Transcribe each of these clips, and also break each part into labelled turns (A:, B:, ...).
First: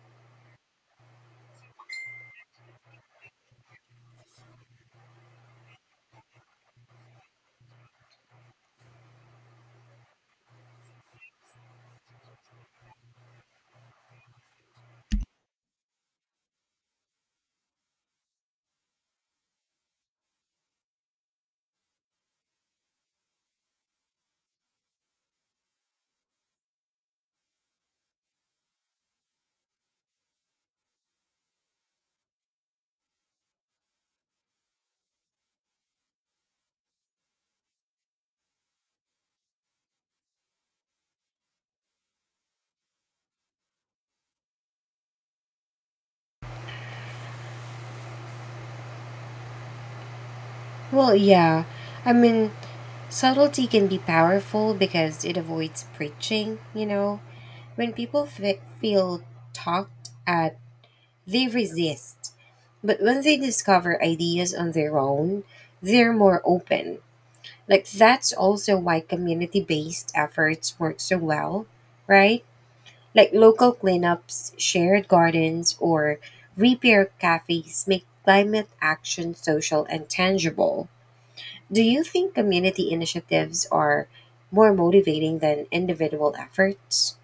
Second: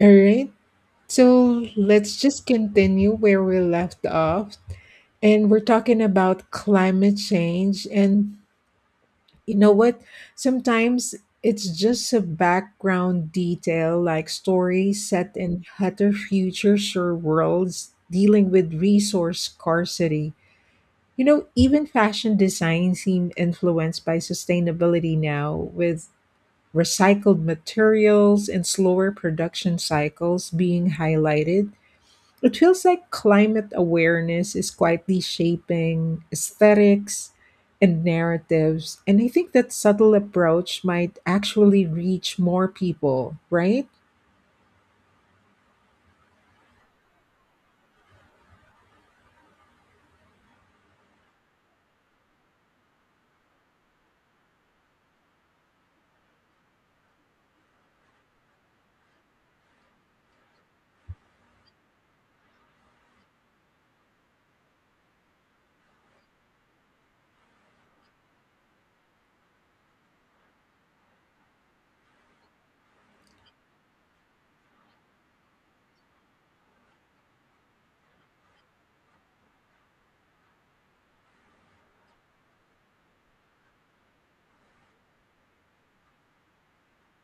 A: All right. So let's just continue where we left off. And we're talking about climate change. And you know what? Sometimes it's just a background detail, like stories set in hotter futures or worlds dealing with resource scarcity. You know, even fashion design seem influenced by sustainability now, with recycled materials and slower production cycles being highlighted. It feels like climate awareness is quietly shaping aesthetics and narratives. And I think that subtle approach might actually reach more people, right?
B: Well, yeah. I mean, subtlety can be powerful because it avoids preaching, When people feel talked at, they resist. But when they discover ideas on their own, they're more open. Like, that's also why community based efforts work so well, right? Like, local cleanups, shared gardens, or repair cafes make climate action social and tangible. Do you think community initiatives are more motivating than individual efforts?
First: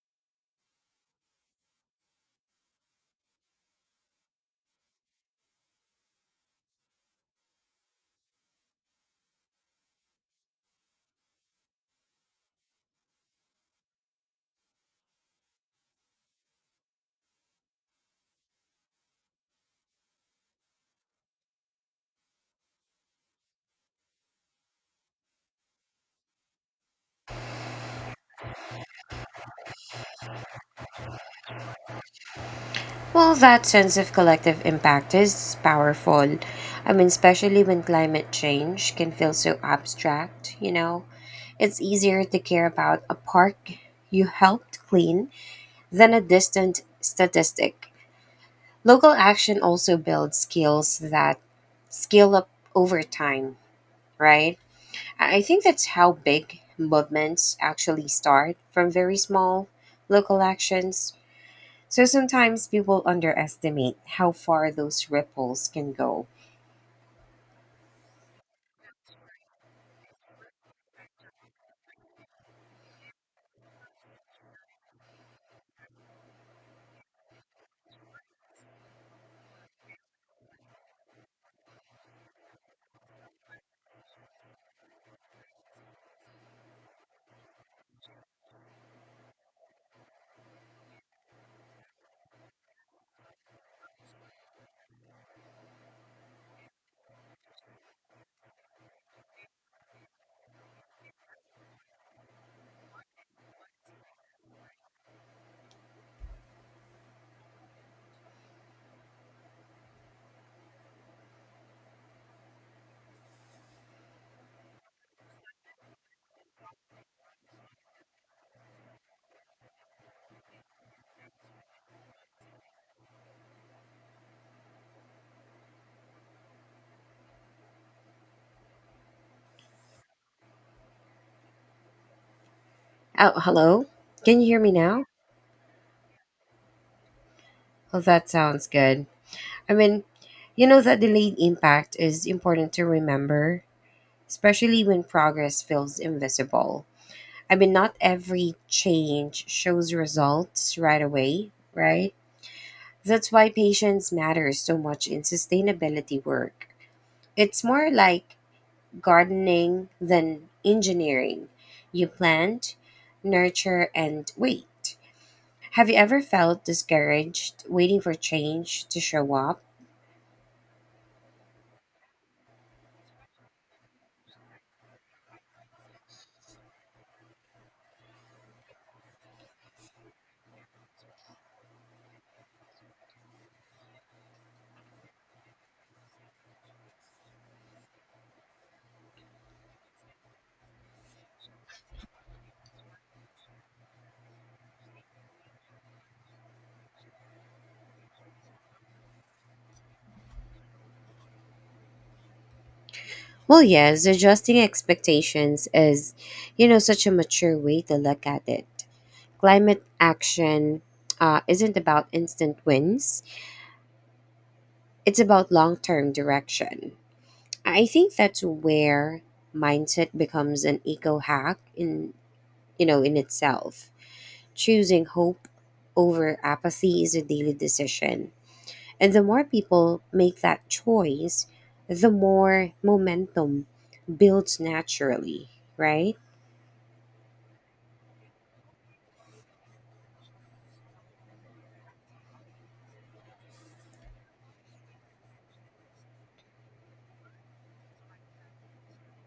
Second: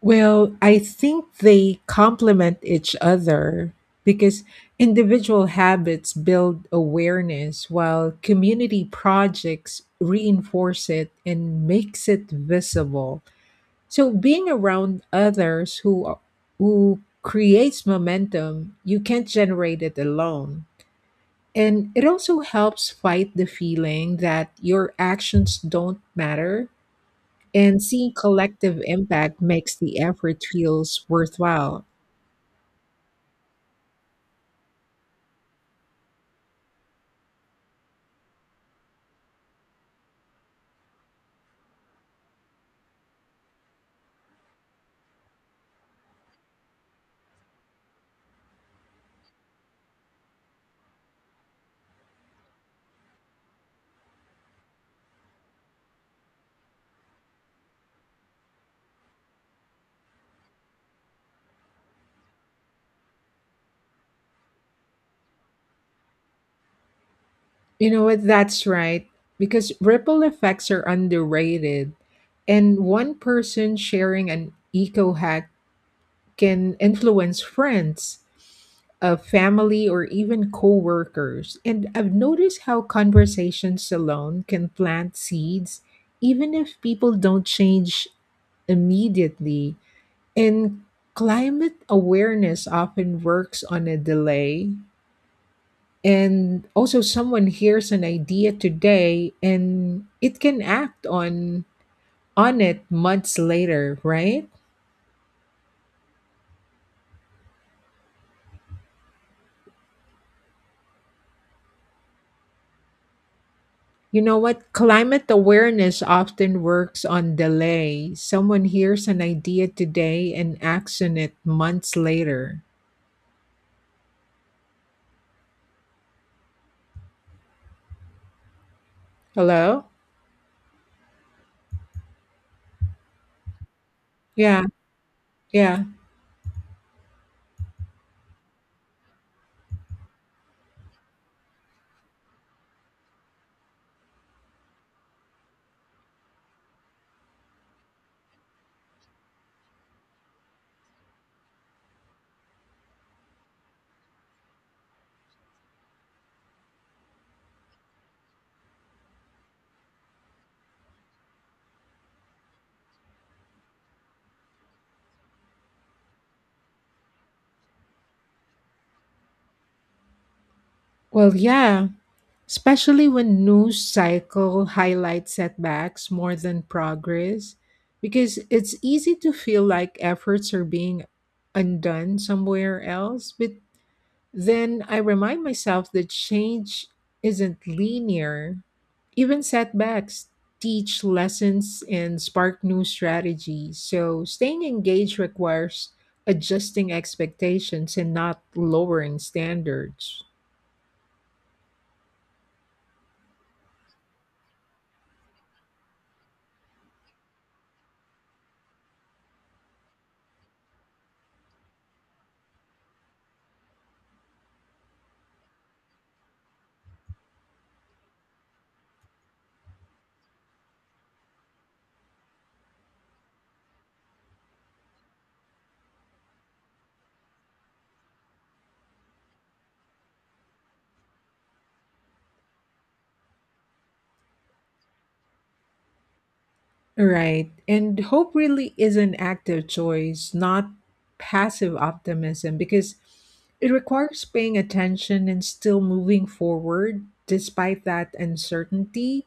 A: Well, I think they complement each other because individual habits build awareness while community projects reinforce it and makes it visible. So being around others who creates momentum, you can't generate it alone. And it also helps fight the feeling that your actions don't matter and seeing collective impact makes the effort feels worthwhile.
B: Well, that sense of collective impact is powerful. Especially when climate change can feel so abstract, you know? It's easier to care about a park you helped clean than a distant statistic. Local action also builds skills that scale up over time, right? I think that's how big movements actually start from very small local actions. So sometimes people underestimate how far those ripples can go.
A: You know what? That's right, because ripple effects are underrated and one person sharing an eco hack can influence friends of family or even coworkers. And I've noticed how conversations alone can plant seeds, even if people don't change immediately. And climate awareness often works on a delay. And also, someone hears an idea today and it can act on it months later, right? You know what? Climate awareness often works on delay. Someone hears an idea today and acts on it months later. Hello?
B: Oh, hello? Can you hear
A: Yeah,
B: me now?
A: yeah.
B: Oh, that sounds good. I mean, that delayed impact is important to remember, especially when progress feels invisible. Not every change shows results right away, right? That's why patience matters so much in sustainability work. It's more like gardening than engineering. You plant, nurture, and wait. Have you ever felt discouraged waiting for change to show up?
A: Well, yeah. Especially when news cycle highlights setbacks more than progress, because it's easy to feel like efforts are being undone somewhere else. But then I remind myself that change isn't linear. Even setbacks teach lessons and spark new strategies. So staying engaged requires adjusting expectations and not lowering standards.
B: Well, yes, adjusting expectations is, such a mature way to look at it. Climate action isn't about instant wins, it's about long term direction. I think that's where mindset becomes an eco hack in in itself. Choosing hope over apathy is a daily decision. And the more people make that choice, the more momentum builds naturally, right?
A: Right. And hope really is an active choice, not passive optimism, because it requires paying attention and still moving forward despite that uncertainty.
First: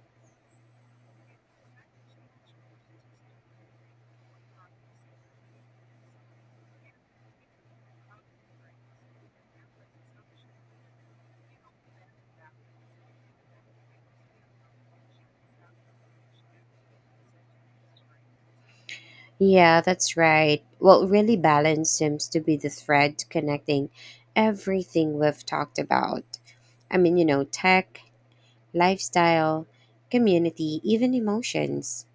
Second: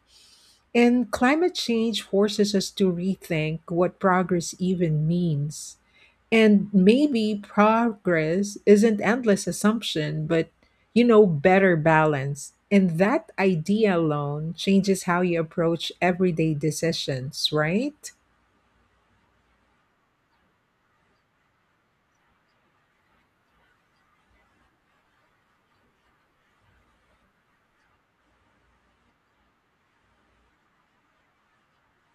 A: And climate change forces us to rethink what progress even means. And maybe progress isn't endless assumption, but you know, better balance. And that idea alone changes how you approach everyday decisions, right?
B: Yeah, that's right. Well, really balance seems to be the thread connecting everything we've talked about. Tech, lifestyle, community, even emotions.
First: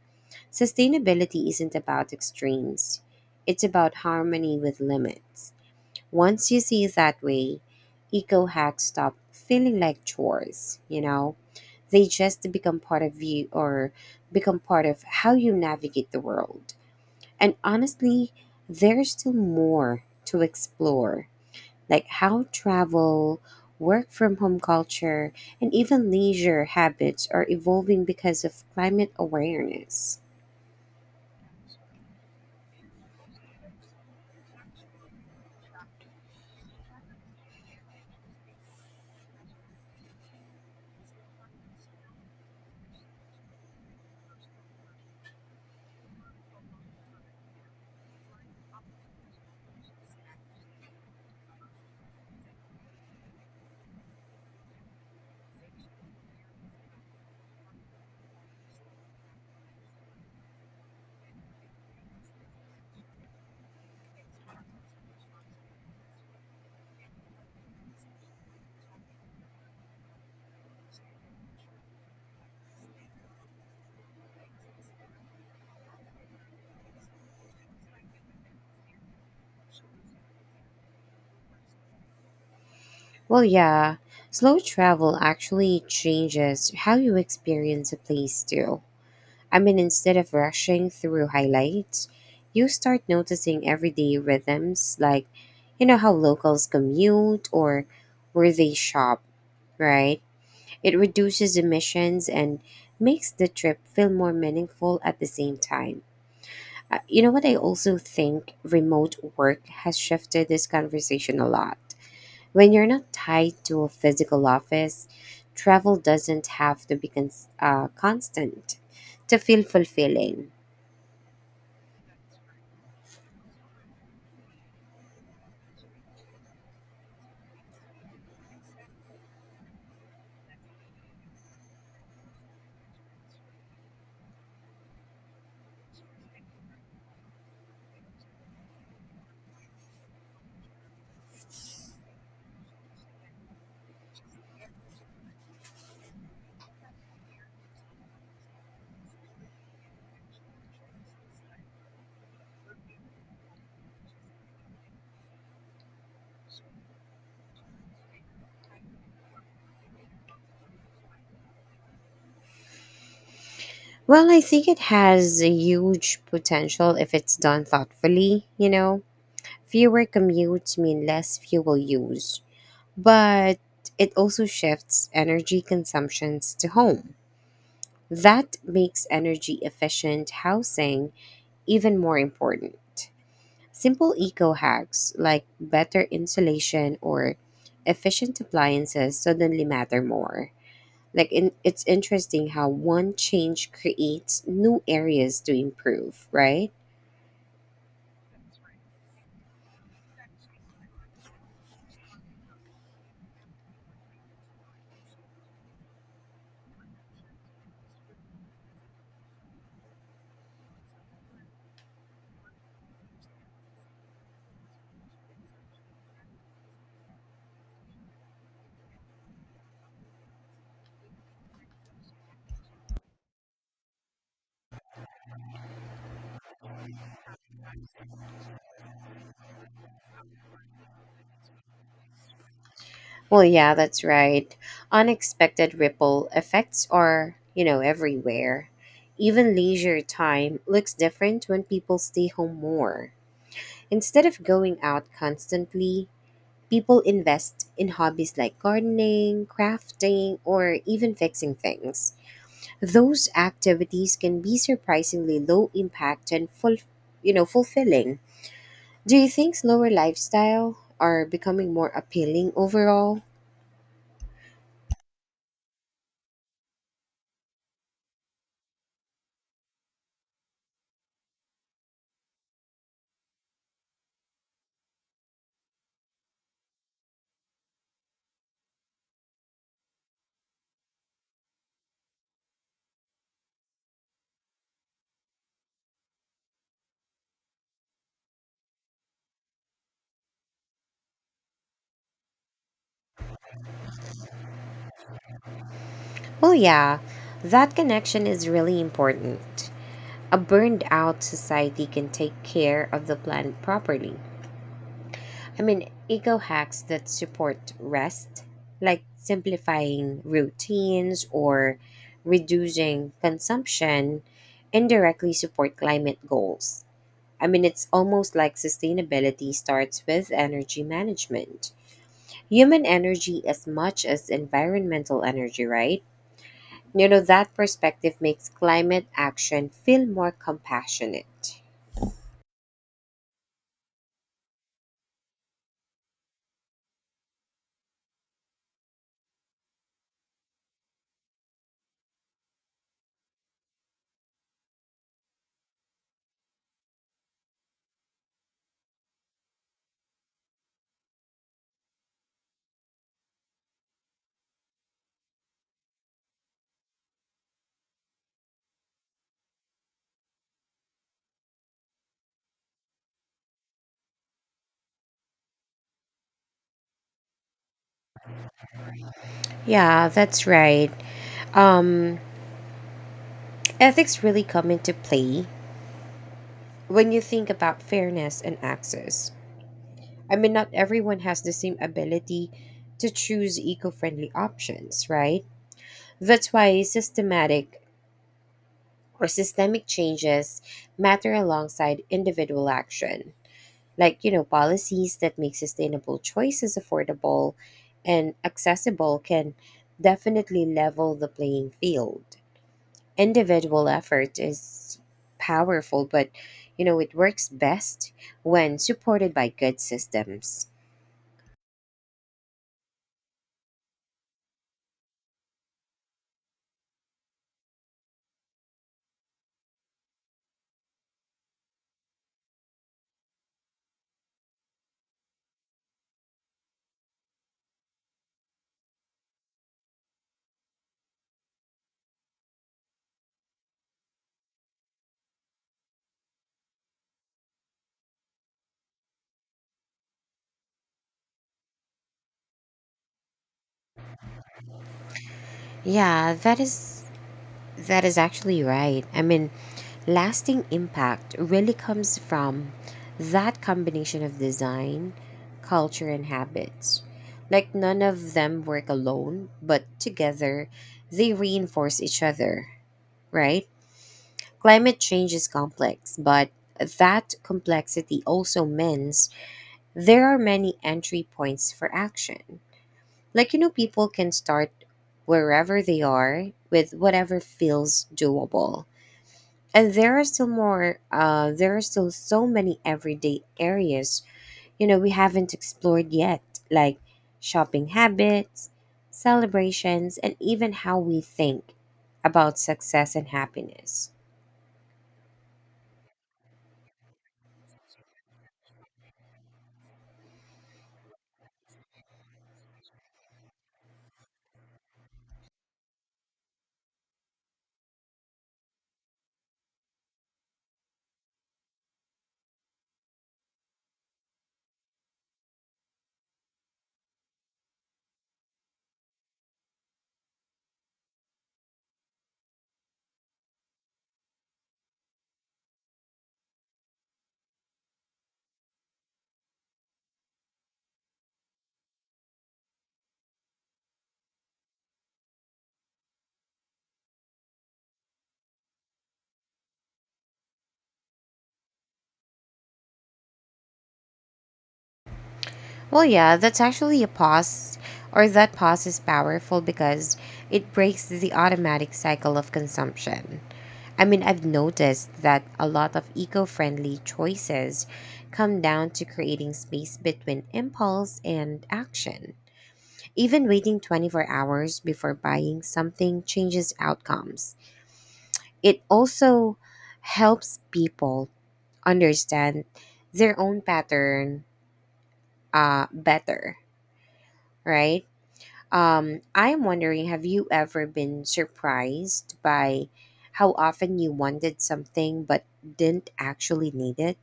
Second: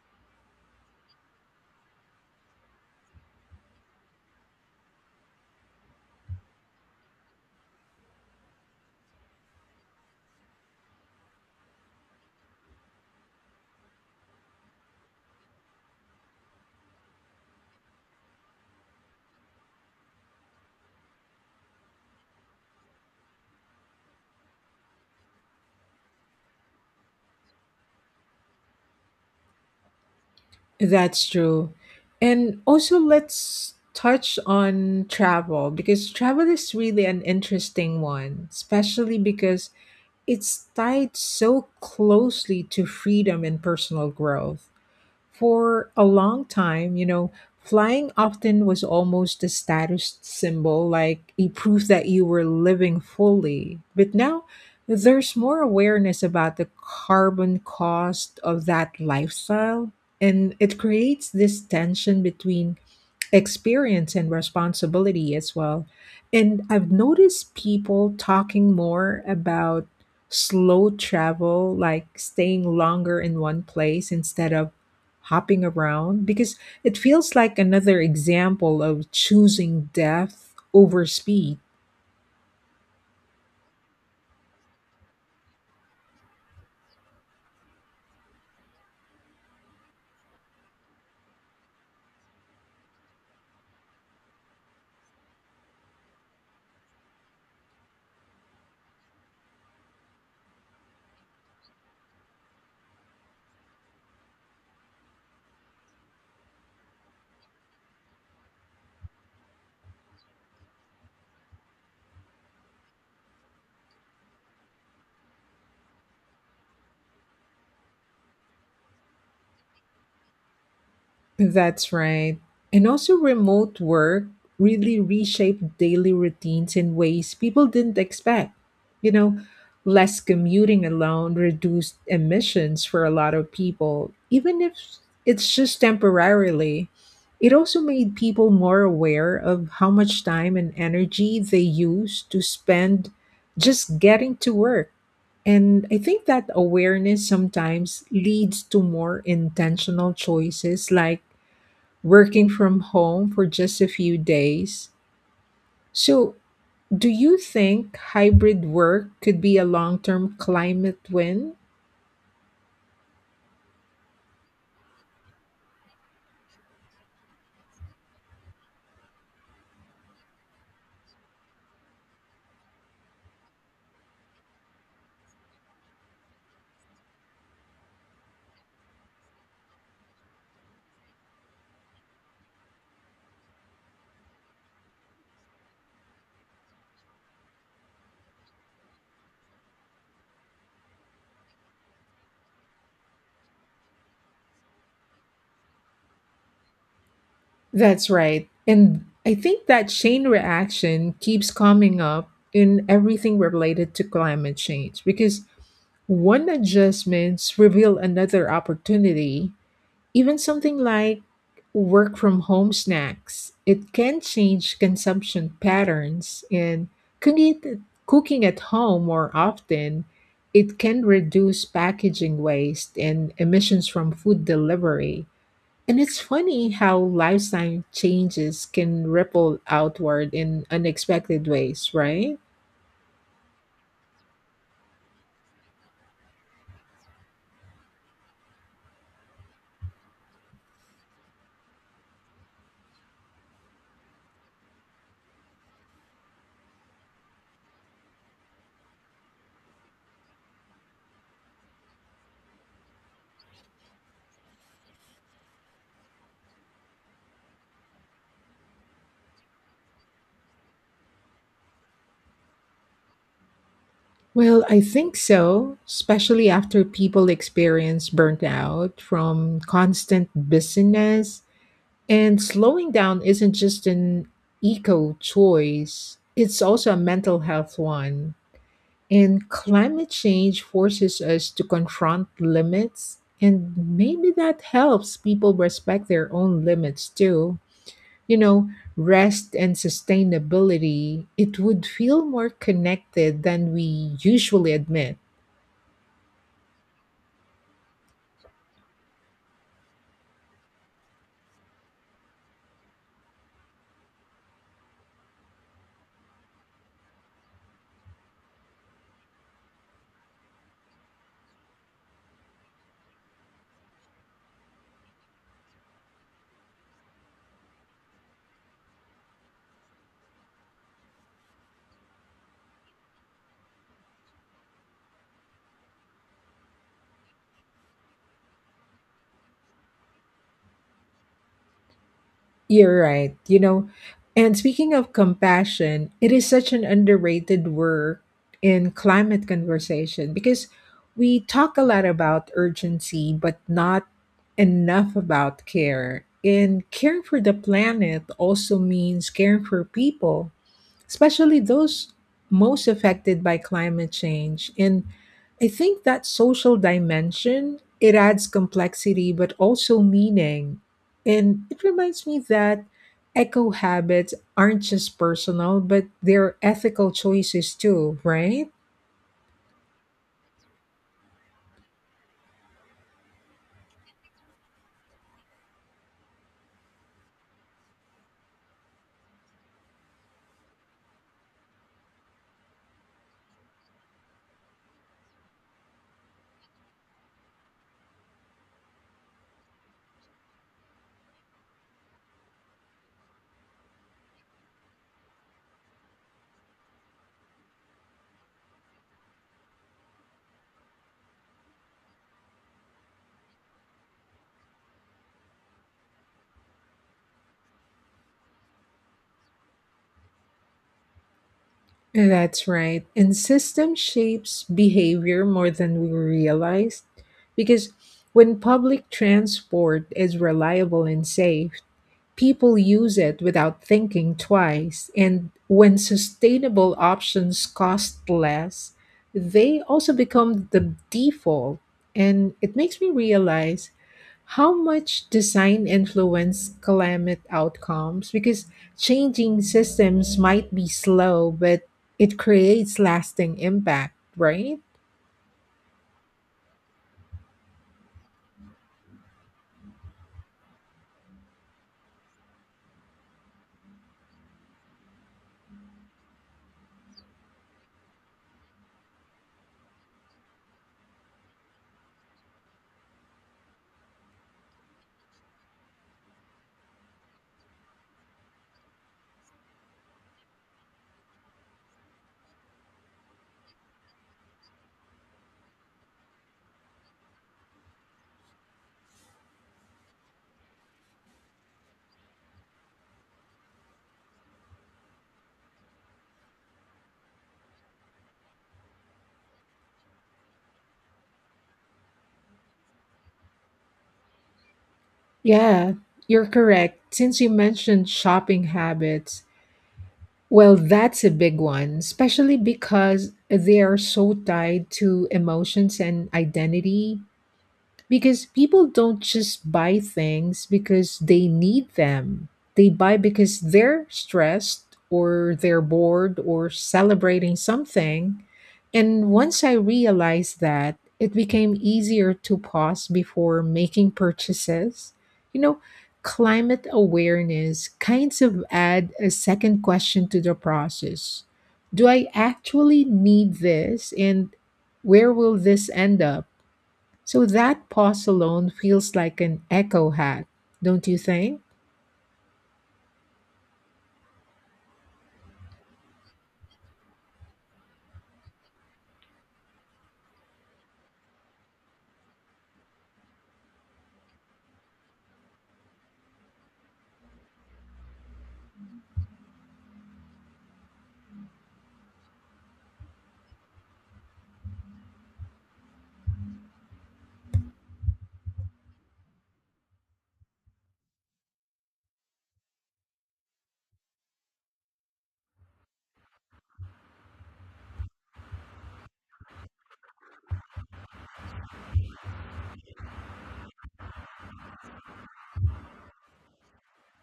B: Sustainability isn't about extremes, it's about harmony with limits. Once you see it that way, eco hacks stop feeling like chores, you know? They just become part of you or become part of how you navigate the world. And honestly, there's still more to explore, like how travel, work from home culture, and even leisure habits are evolving because of climate awareness.
A: That's true. And also, let's touch on travel because travel is really an interesting one, especially because it's tied so closely to freedom and personal growth. For a long time, you know, flying often was almost a status symbol, like a proof that you were living fully. But now there's more awareness about the carbon cost of that lifestyle, and it creates this tension between experience and responsibility as well. And I've noticed people talking more about slow travel, like staying longer in one place instead of hopping around because it feels like another example of choosing depth over speed.
B: Well, yeah, slow travel actually changes how you experience a place, too. Instead of rushing through highlights, you start noticing everyday rhythms like, how locals commute or where they shop, right? It reduces emissions and makes the trip feel more meaningful at the same time. You know what? I also think remote work has shifted this conversation a lot when you're not tied to a physical office, travel doesn't have to be constant to feel fulfilling.
A: That's right. And also, remote work really reshaped daily routines in ways people didn't expect. You know, less commuting alone reduced emissions for a lot of people, even if it's just temporarily. It also made people more aware of how much time and energy they use to spend just getting to work. And I think that awareness sometimes leads to more intentional choices like working from home for just a few days. So, do you think hybrid work could be a long term climate win?
B: Well, I think it has a huge potential if it's done thoughtfully, you know. Fewer commutes mean less fuel use, but it also shifts energy consumptions to home. That makes energy efficient housing even more important. Simple eco hacks like better insulation or efficient appliances suddenly matter more. It's interesting how one change creates new areas to improve, right?
A: That's right. And I think that chain reaction keeps coming up in everything related to climate change because one adjustments reveal another opportunity. Even something like work from home snacks, it can change consumption patterns and cooking at, cooking at home more often, it can reduce packaging waste and emissions from food delivery. And it's funny how lifestyle changes can ripple outward in unexpected ways, right?
B: Well, yeah, that's right. Unexpected ripple effects are, everywhere. Even leisure time looks different when people stay home more. Instead of going out constantly, people invest in hobbies like gardening, crafting, or even fixing things. Those activities can be surprisingly low impact and full, fulfilling. Do you think slower lifestyle are becoming more appealing overall?
A: Well, I think so, especially after people experience burnout from constant busyness. And slowing down isn't just an eco choice, it's also a mental health one. And climate change forces us to confront limits. And maybe that helps people respect their own limits too. You know, rest and sustainability, it would feel more connected than we usually admit.
B: Well, yeah, that connection is really important. A burned out society can take care of the planet properly. Eco hacks that support rest, like simplifying routines or reducing consumption, indirectly support climate goals. It's almost like sustainability starts with energy management. Human energy as much as environmental energy, right? You know, that perspective makes climate action feel more compassionate.
A: You're right. You know, and speaking of compassion, it is such an underrated word in climate conversation because we talk a lot about urgency, but not enough about care. And caring for the planet also means caring for people, especially those most affected by climate change. And I think that social dimension, it adds complexity but also meaning. And it reminds me that eco habits aren't just personal, but they're ethical choices too, right?
B: Yeah, that's right. Um, ethics really come into play when you think about fairness and access. Not everyone has the same ability to choose eco friendly options, right? That's why systematic or systemic changes matter alongside individual action, like, policies that make sustainable choices affordable and accessible can definitely level the playing field. Individual effort is powerful, but it works best when supported by good systems.
A: That's right. And system shapes behavior more than we realize because when public transport is reliable and safe, people use it without thinking twice. And when sustainable options cost less, they also become the default. And it makes me realize how much design influence climate outcomes. Because changing systems might be slow, but it creates lasting impact, right?
B: Yeah, that is that is actually right. Lasting impact really comes from that combination of design, culture and habits. Like none of them work alone, but together they reinforce each other, right? Climate change is complex, but that complexity also means there are many entry points for action. Like, people can start wherever they are with whatever feels doable. And there are still so many everyday areas, we haven't explored yet, like shopping habits, celebrations, and even how we think about success and happiness.
A: Yeah, you're correct. Since you mentioned shopping habits, well, that's a big one, especially because they are so tied to emotions and identity, because people don't just buy things because they need them. They buy because they're stressed or they're bored or celebrating something. And once I realized that, it became easier to pause before making purchases. You know, climate awareness kinds of add a second question to the process. Do I actually need this? And where will this end up? So that pause alone feels like an echo hat, don't you think?
B: Well, yeah, that's actually a pause, or that pause is powerful because it breaks the automatic cycle of consumption. I've noticed that a lot of eco friendly choices come down to creating space between impulse and action. Even waiting 24 hours before buying something changes outcomes. It also helps people understand their own pattern better, right? I'm wondering, have you ever been surprised by how often you wanted something but didn't actually need it?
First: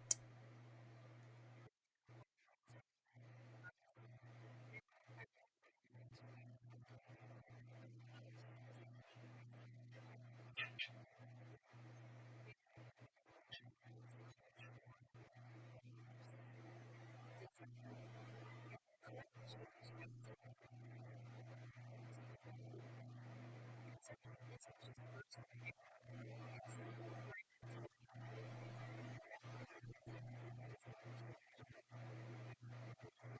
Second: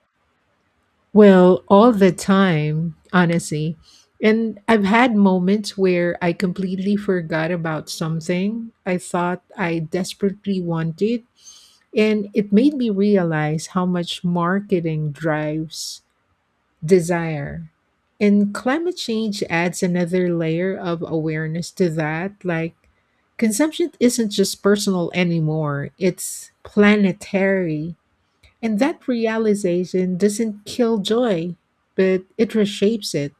A: Well, all the time, honestly. And I've had moments where I completely forgot about something I thought I desperately wanted. And it made me realize how much marketing drives desire. And climate change adds another layer of awareness to that. Like, consumption isn't just personal anymore, it's planetary. And that realization doesn't kill joy, but it reshapes it.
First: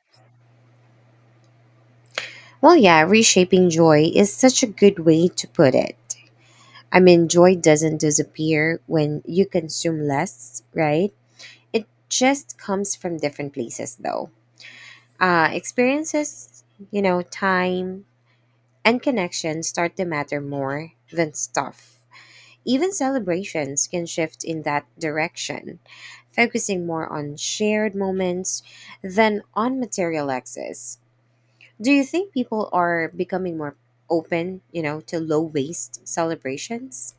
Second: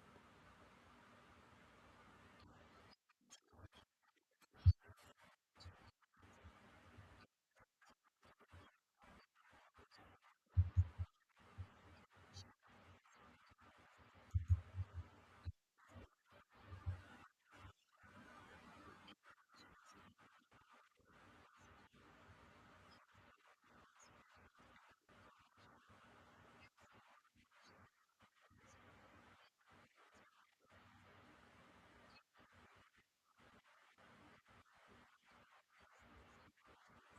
B: Well, yeah, reshaping joy is such a good way to put it. Joy doesn't disappear when you consume less, right? It just comes from different places, though. Experiences, time and connection start to matter more than stuff. Even celebrations can shift in that direction, focusing more on shared moments than on material excess. Do you think people are becoming more open, to low waste celebrations?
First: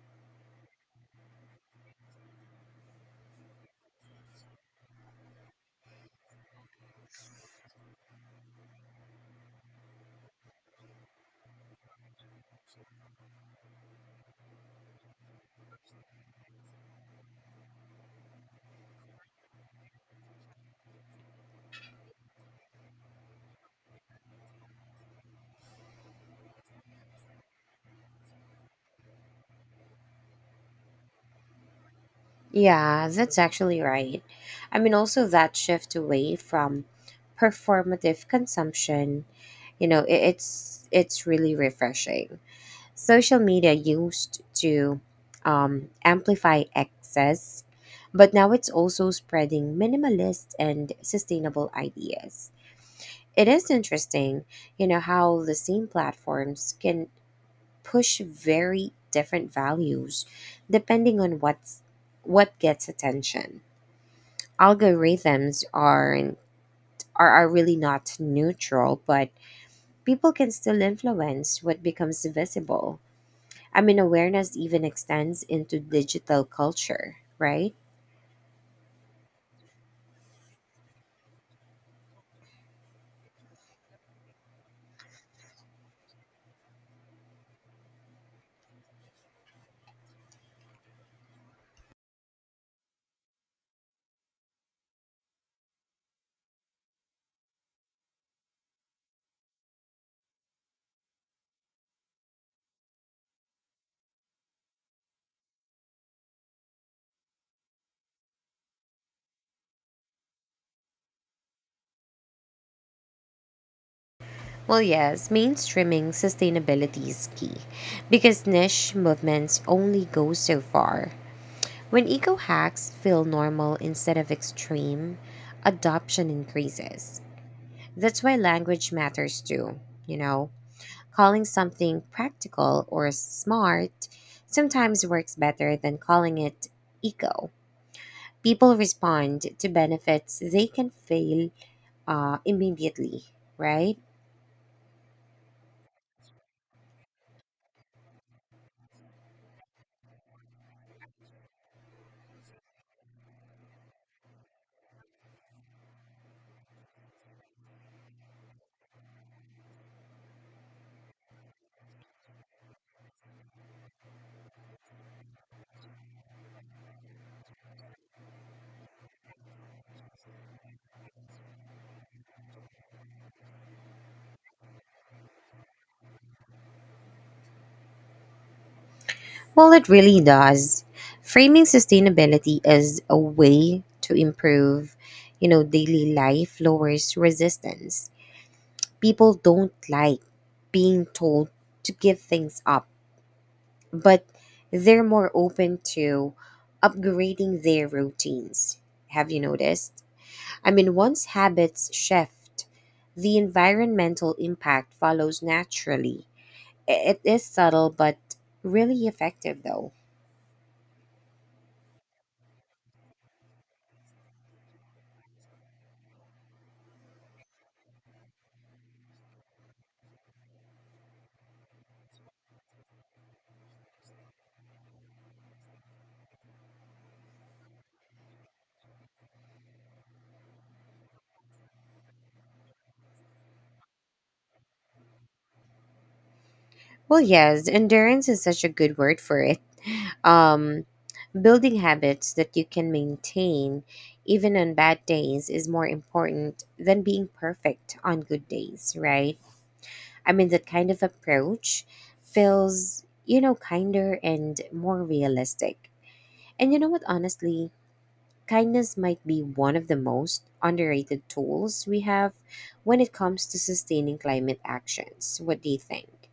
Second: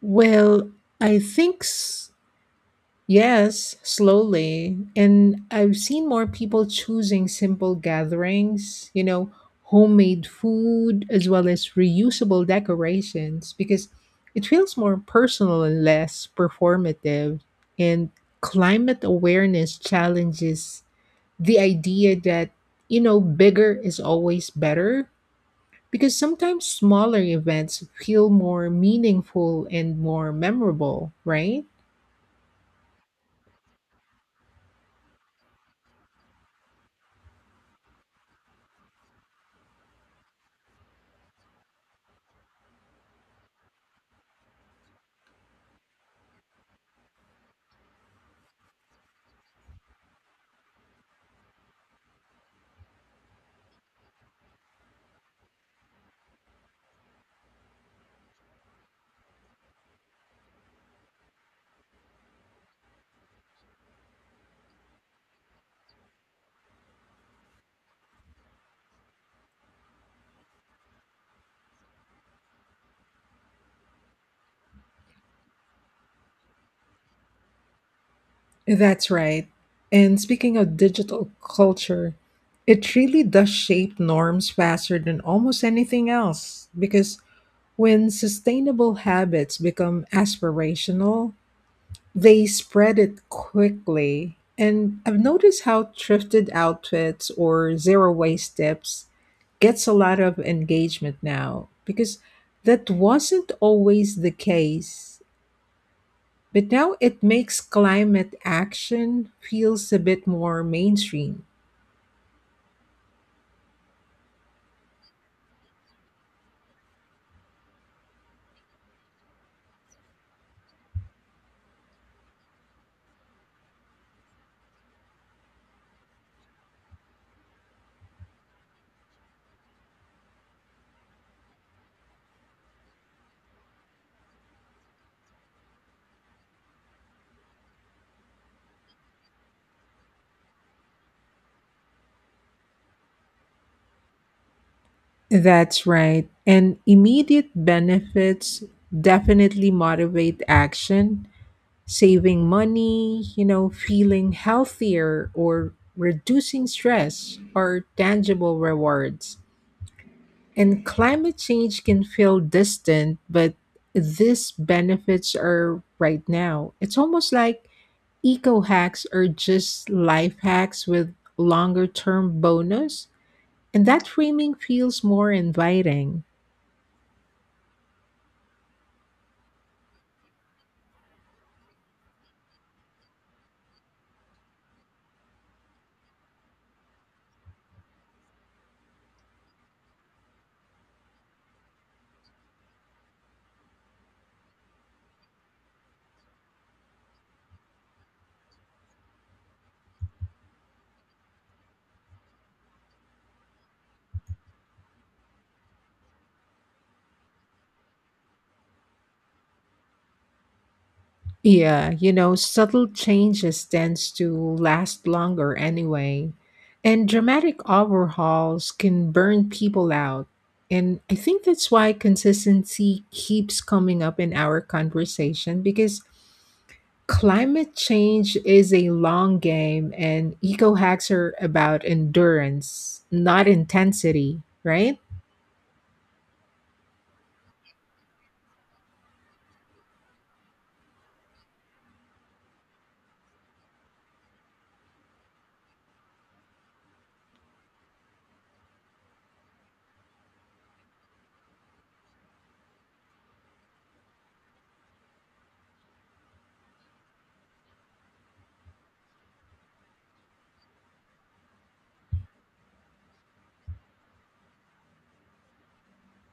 A: Well, I think s- yes, slowly. And I've seen more people choosing simple gatherings, you know, homemade food as well as reusable decorations because it feels more personal and less performative. And climate awareness challenges the idea that, you know, bigger is always better because sometimes smaller events feel more meaningful and more memorable, right?
B: Yeah, that's actually right. Also that shift away from performative consumption, it's really refreshing. Social media used to amplify excess, but now it's also spreading minimalist and sustainable ideas. It is interesting, how the same platforms can push very different values depending on what gets attention. Algorithms are really not neutral, but people can still influence what becomes visible. Awareness even extends into digital culture, right?
A: That's right. And speaking of digital culture, it really does shape norms faster than almost anything else because when sustainable habits become aspirational, they spread it quickly. And I've noticed how thrifted outfits or zero waste tips gets a lot of engagement now because that wasn't always the case but now it makes climate action feels a bit more mainstream.
B: Well, yes, mainstreaming sustainability is key because niche movements only go so far. When eco hacks feel normal instead of extreme, adoption increases. That's why language matters too, you know? Calling something practical or smart sometimes works better than calling it eco. People respond to benefits they can fail immediately, right?
A: That's right. And immediate benefits definitely motivate action, saving money, you know, feeling healthier or reducing stress are tangible rewards. And climate change can feel distant, but these benefits are right now. It's almost like eco hacks are just life hacks with longer term bonus, and that framing feels more inviting.
B: Well, it really does. Framing sustainability as a way to improve, daily life lowers resistance. People don't like being told to give things up, but they're more open to upgrading their routines. Have you noticed? Once habits shift, the environmental impact follows naturally. It is subtle but really effective, though.
A: Yeah, you know, subtle changes tends to last longer anyway. And dramatic overhauls can burn people out. And I think that's why consistency keeps coming up in our conversation because climate change is a long game, and eco hacks are about endurance, not intensity, right?
B: Well, yes, endurance is such a good word for it. Um, building habits that you can maintain even on bad days is more important than being perfect on good days, right? That kind of approach feels, kinder and more realistic. And you know what, honestly, kindness might be one of the most underrated tools we have when it comes to sustaining climate actions. What do you think?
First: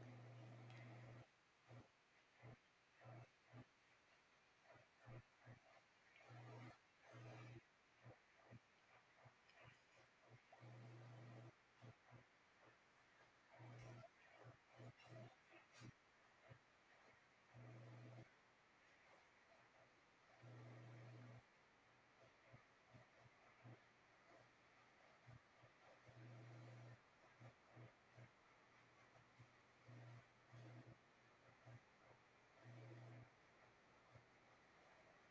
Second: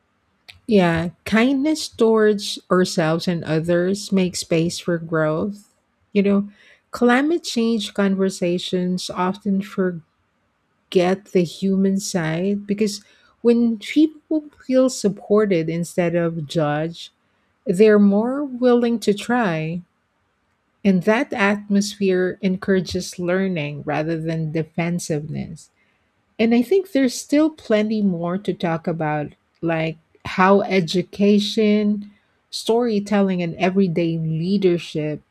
A: Yeah, kindness towards ourselves and others makes space for growth. You know, climate change conversations often forget the human side because when people feel supported instead of judged, they're more willing to try. And that atmosphere encourages learning rather than defensiveness. And I think there's still plenty more to talk about, like how education, storytelling, and everyday leadership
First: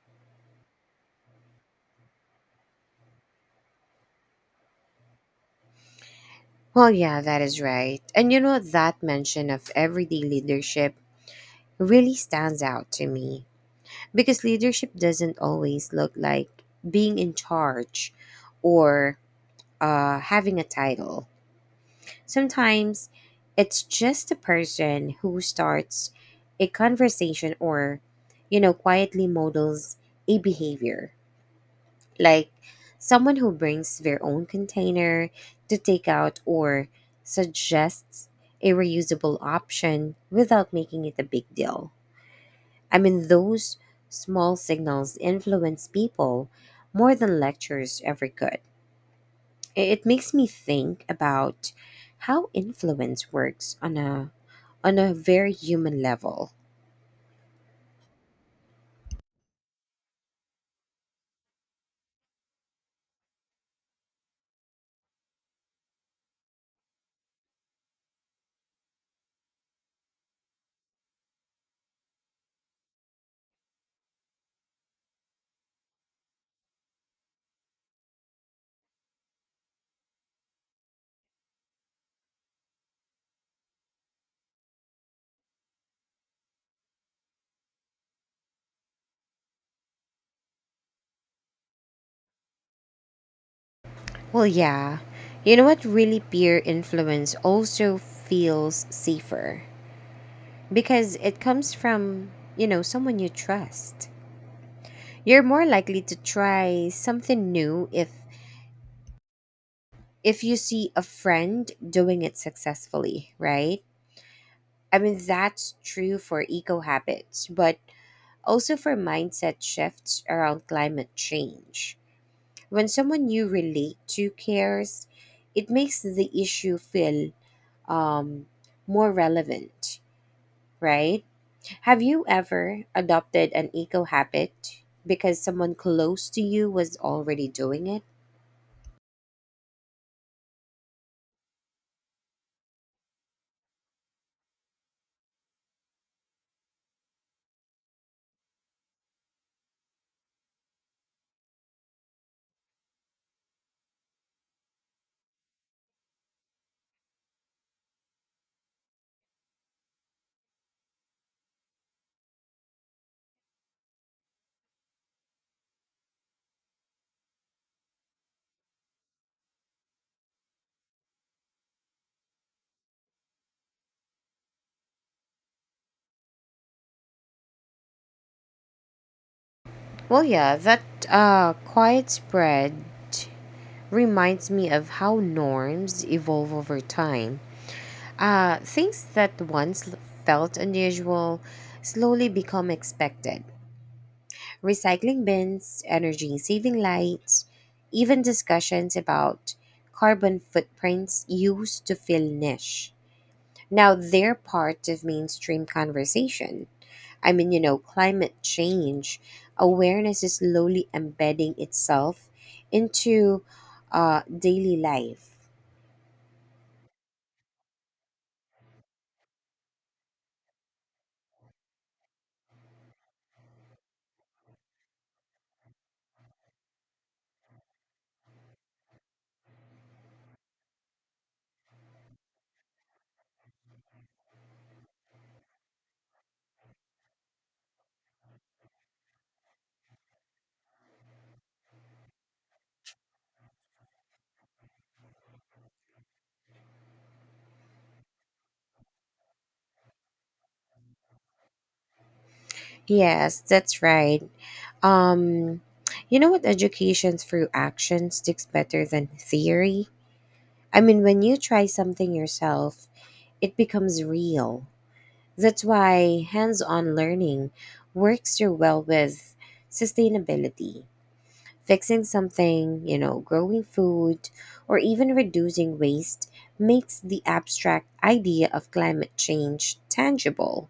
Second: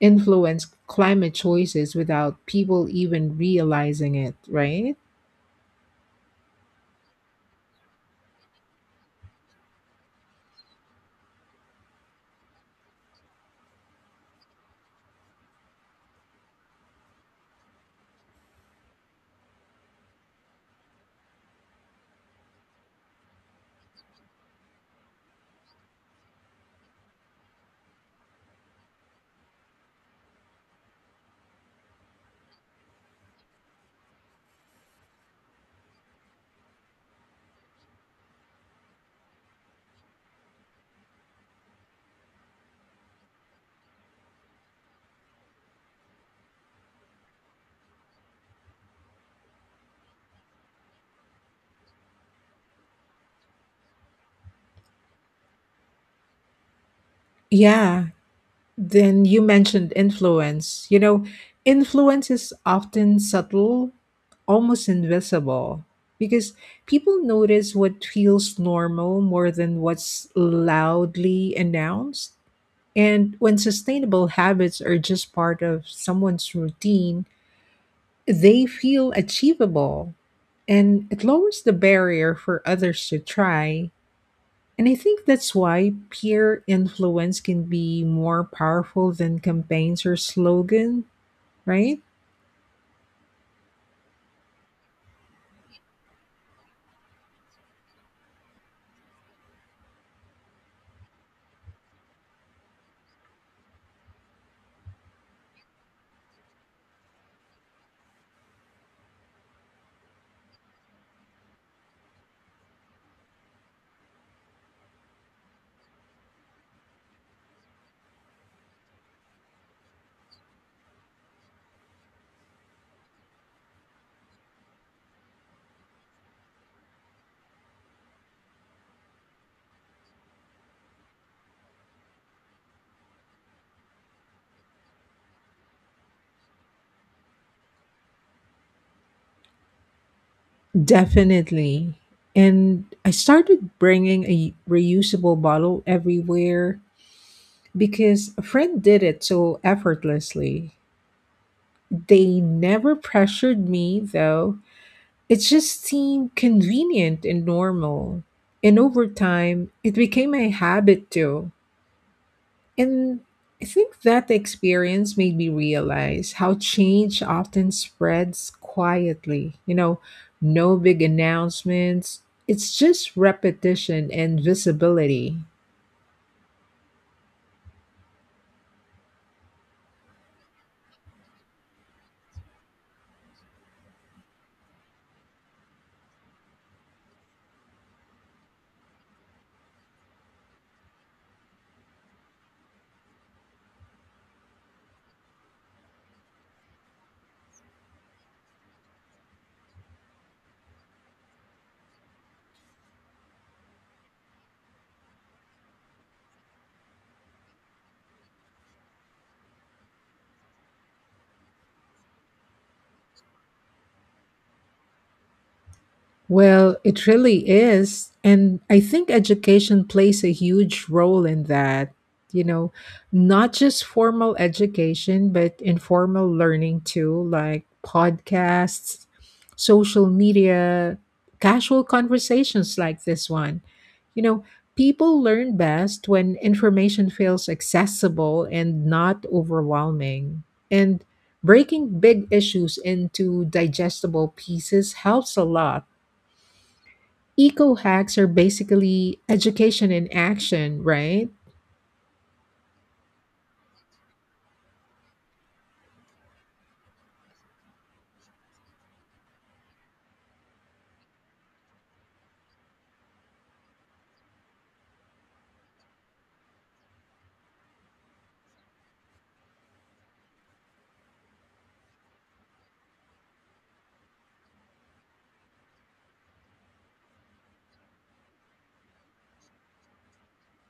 A: influence climate choices without people even realizing it, right?
B: Well, yeah, that is right. And you know, that mention of everyday leadership really stands out to me because leadership doesn't always look like being in charge or having a title. Sometimes it's just the person who starts a conversation or, quietly models a behavior. Like someone who brings their own container to take out or suggests a reusable option without making it a big deal. Those small signals influence people more than lectures ever could. It makes me think about how influence works on a very human level.
A: Yeah, then you mentioned influence. You know, influence is often subtle, almost invisible, because people notice what feels normal more than what's loudly announced. And when sustainable habits are just part of someone's routine, they feel achievable and it lowers the barrier for others to try, and I think that's why peer influence can be more powerful than campaigns or slogan, right?
B: Well, yeah. You know what, really peer influence also feels safer because it comes from, someone you trust. You're more likely to try something new if you see a friend doing it successfully, right? That's true for eco habits, but also for mindset shifts around climate change. When someone you relate to cares, it makes the issue feel um, more relevant, right? Have you ever adopted an eco habit because someone close to you was already doing it?
A: Definitely. And I started bringing a reusable bottle everywhere because a friend did it so effortlessly. They never pressured me, though. It just seemed convenient and normal. And over time, it became a habit too. And I think that experience made me realize how change often spreads quietly. You know, no big announcements, it's just repetition and visibility.
B: Well, yeah, that quiet spread reminds me of how norms evolve over time. Things that once felt unusual slowly become expected. Recycling bins, energy saving lights, even discussions about carbon footprints used to feel niche. Now they're part of mainstream conversation. Climate change awareness is slowly embedding itself into daily life.
A: Well, it really is. And I think education plays a huge role in that. You know, not just formal education, but informal learning too, like podcasts, social media, casual conversations like this one. You know, people learn best when information feels accessible and not overwhelming. And breaking big issues into digestible pieces helps a lot. Eco hacks are basically education in action, right?
B: Yes, that's right. Um, you know what? Education through action sticks better than theory. When you try something yourself, it becomes real. That's why hands on learning works so well with sustainability. Fixing something, growing food, or even reducing waste makes the abstract idea of climate change tangible.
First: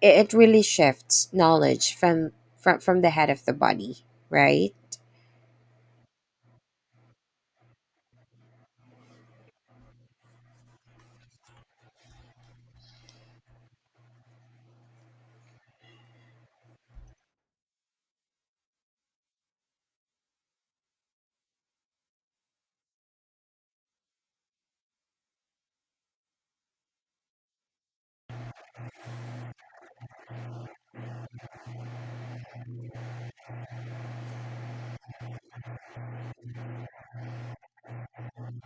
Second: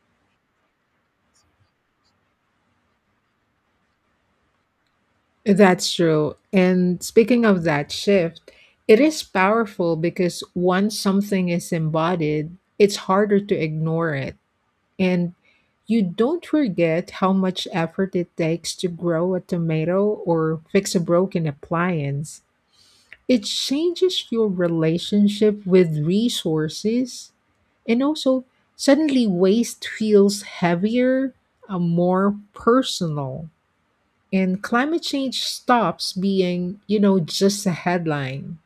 B: It really shifts knowledge from the head of the body, right?
A: That's true. And speaking of that shift, it is powerful because once something is embodied, it's harder to ignore it. And you don't forget how much effort it takes to grow a tomato or fix a broken appliance. It changes your relationship with resources. And also, suddenly waste feels heavier, more personal. And climate change stops being, you know, just a headline.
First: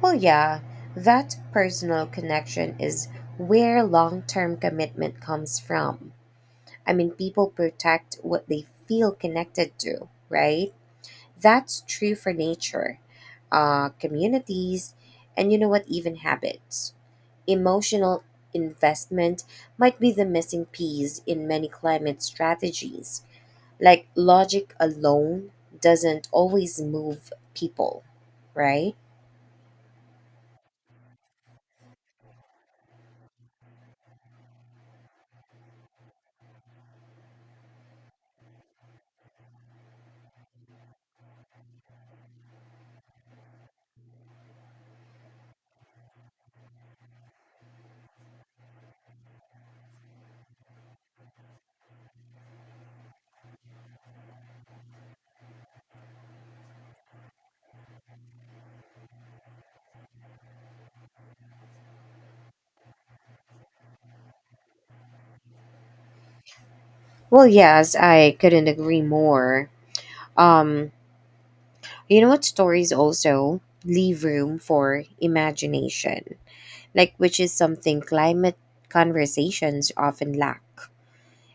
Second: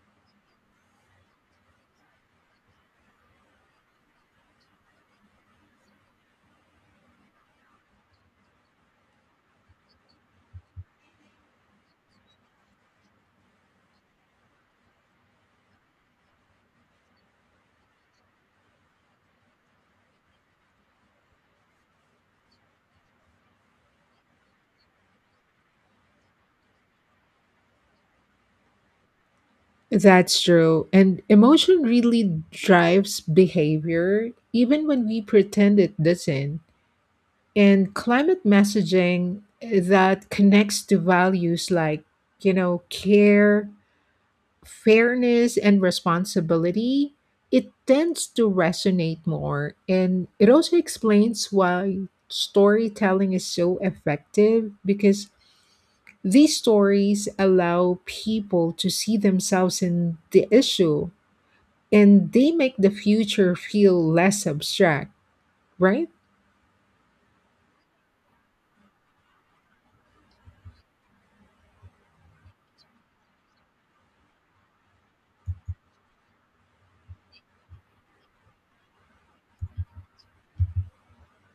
B: Well, yeah, that personal connection is where long-term commitment comes from. People protect what they feel connected to, right? That's true for nature, communities, and you know what even habits. Emotional investment might be the missing piece in many climate strategies. Like logic alone doesn't always move people, right?
A: That's true. And emotion really drives behavior, even when we pretend it doesn't. And climate messaging that connects to values like, you know, care, fairness and responsibility, it tends to resonate more. And it also explains why storytelling is so effective because these stories allow people to see themselves in the issue and they make the future feel less abstract, right?
B: Well, yes, I couldn't agree more. Um, you know what, stories also leave room for imagination, like which is something climate conversations often lack.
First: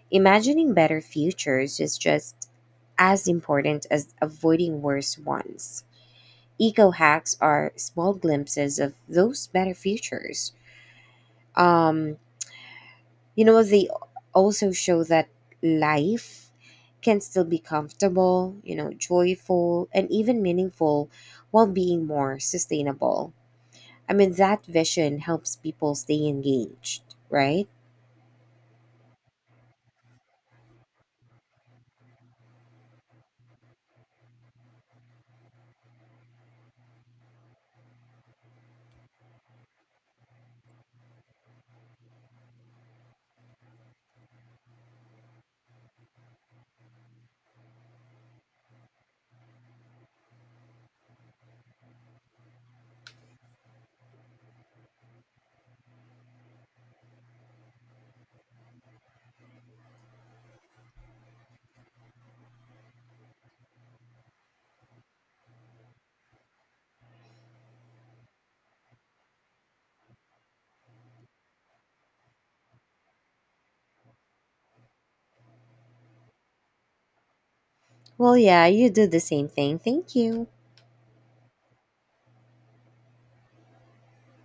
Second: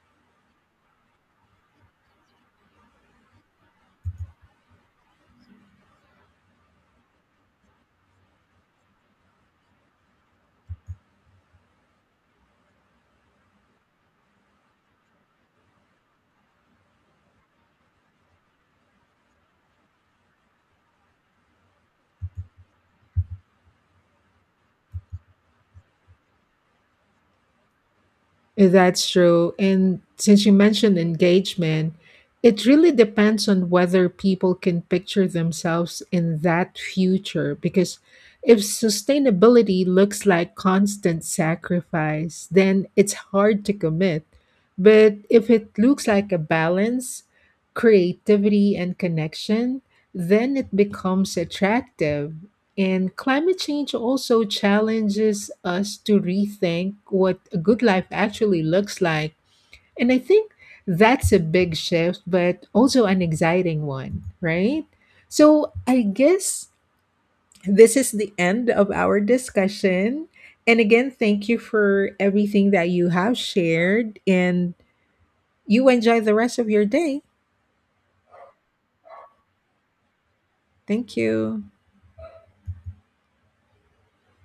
B: Imagining better futures is just as important as avoiding worse ones. Eco hacks are small glimpses of those better futures. Um, they also show that life can still be comfortable, joyful, and even meaningful while being more sustainable. That vision helps people stay engaged, right?
A: That's true. And since you mentioned engagement, it really depends on whether people can picture themselves in that future. Because if sustainability looks like constant sacrifice, then it's hard to commit. But if it looks like a balance, creativity, and connection, then it becomes attractive. And climate change also challenges us to rethink what a good life actually looks like. And I think that's a big shift, but also an exciting one, right? So I guess this is the end of our discussion. And again, thank you for everything that you have shared, and you enjoy the rest of your day.
B: Well, yeah, you do the same thing. Thank you.
A: Thank you.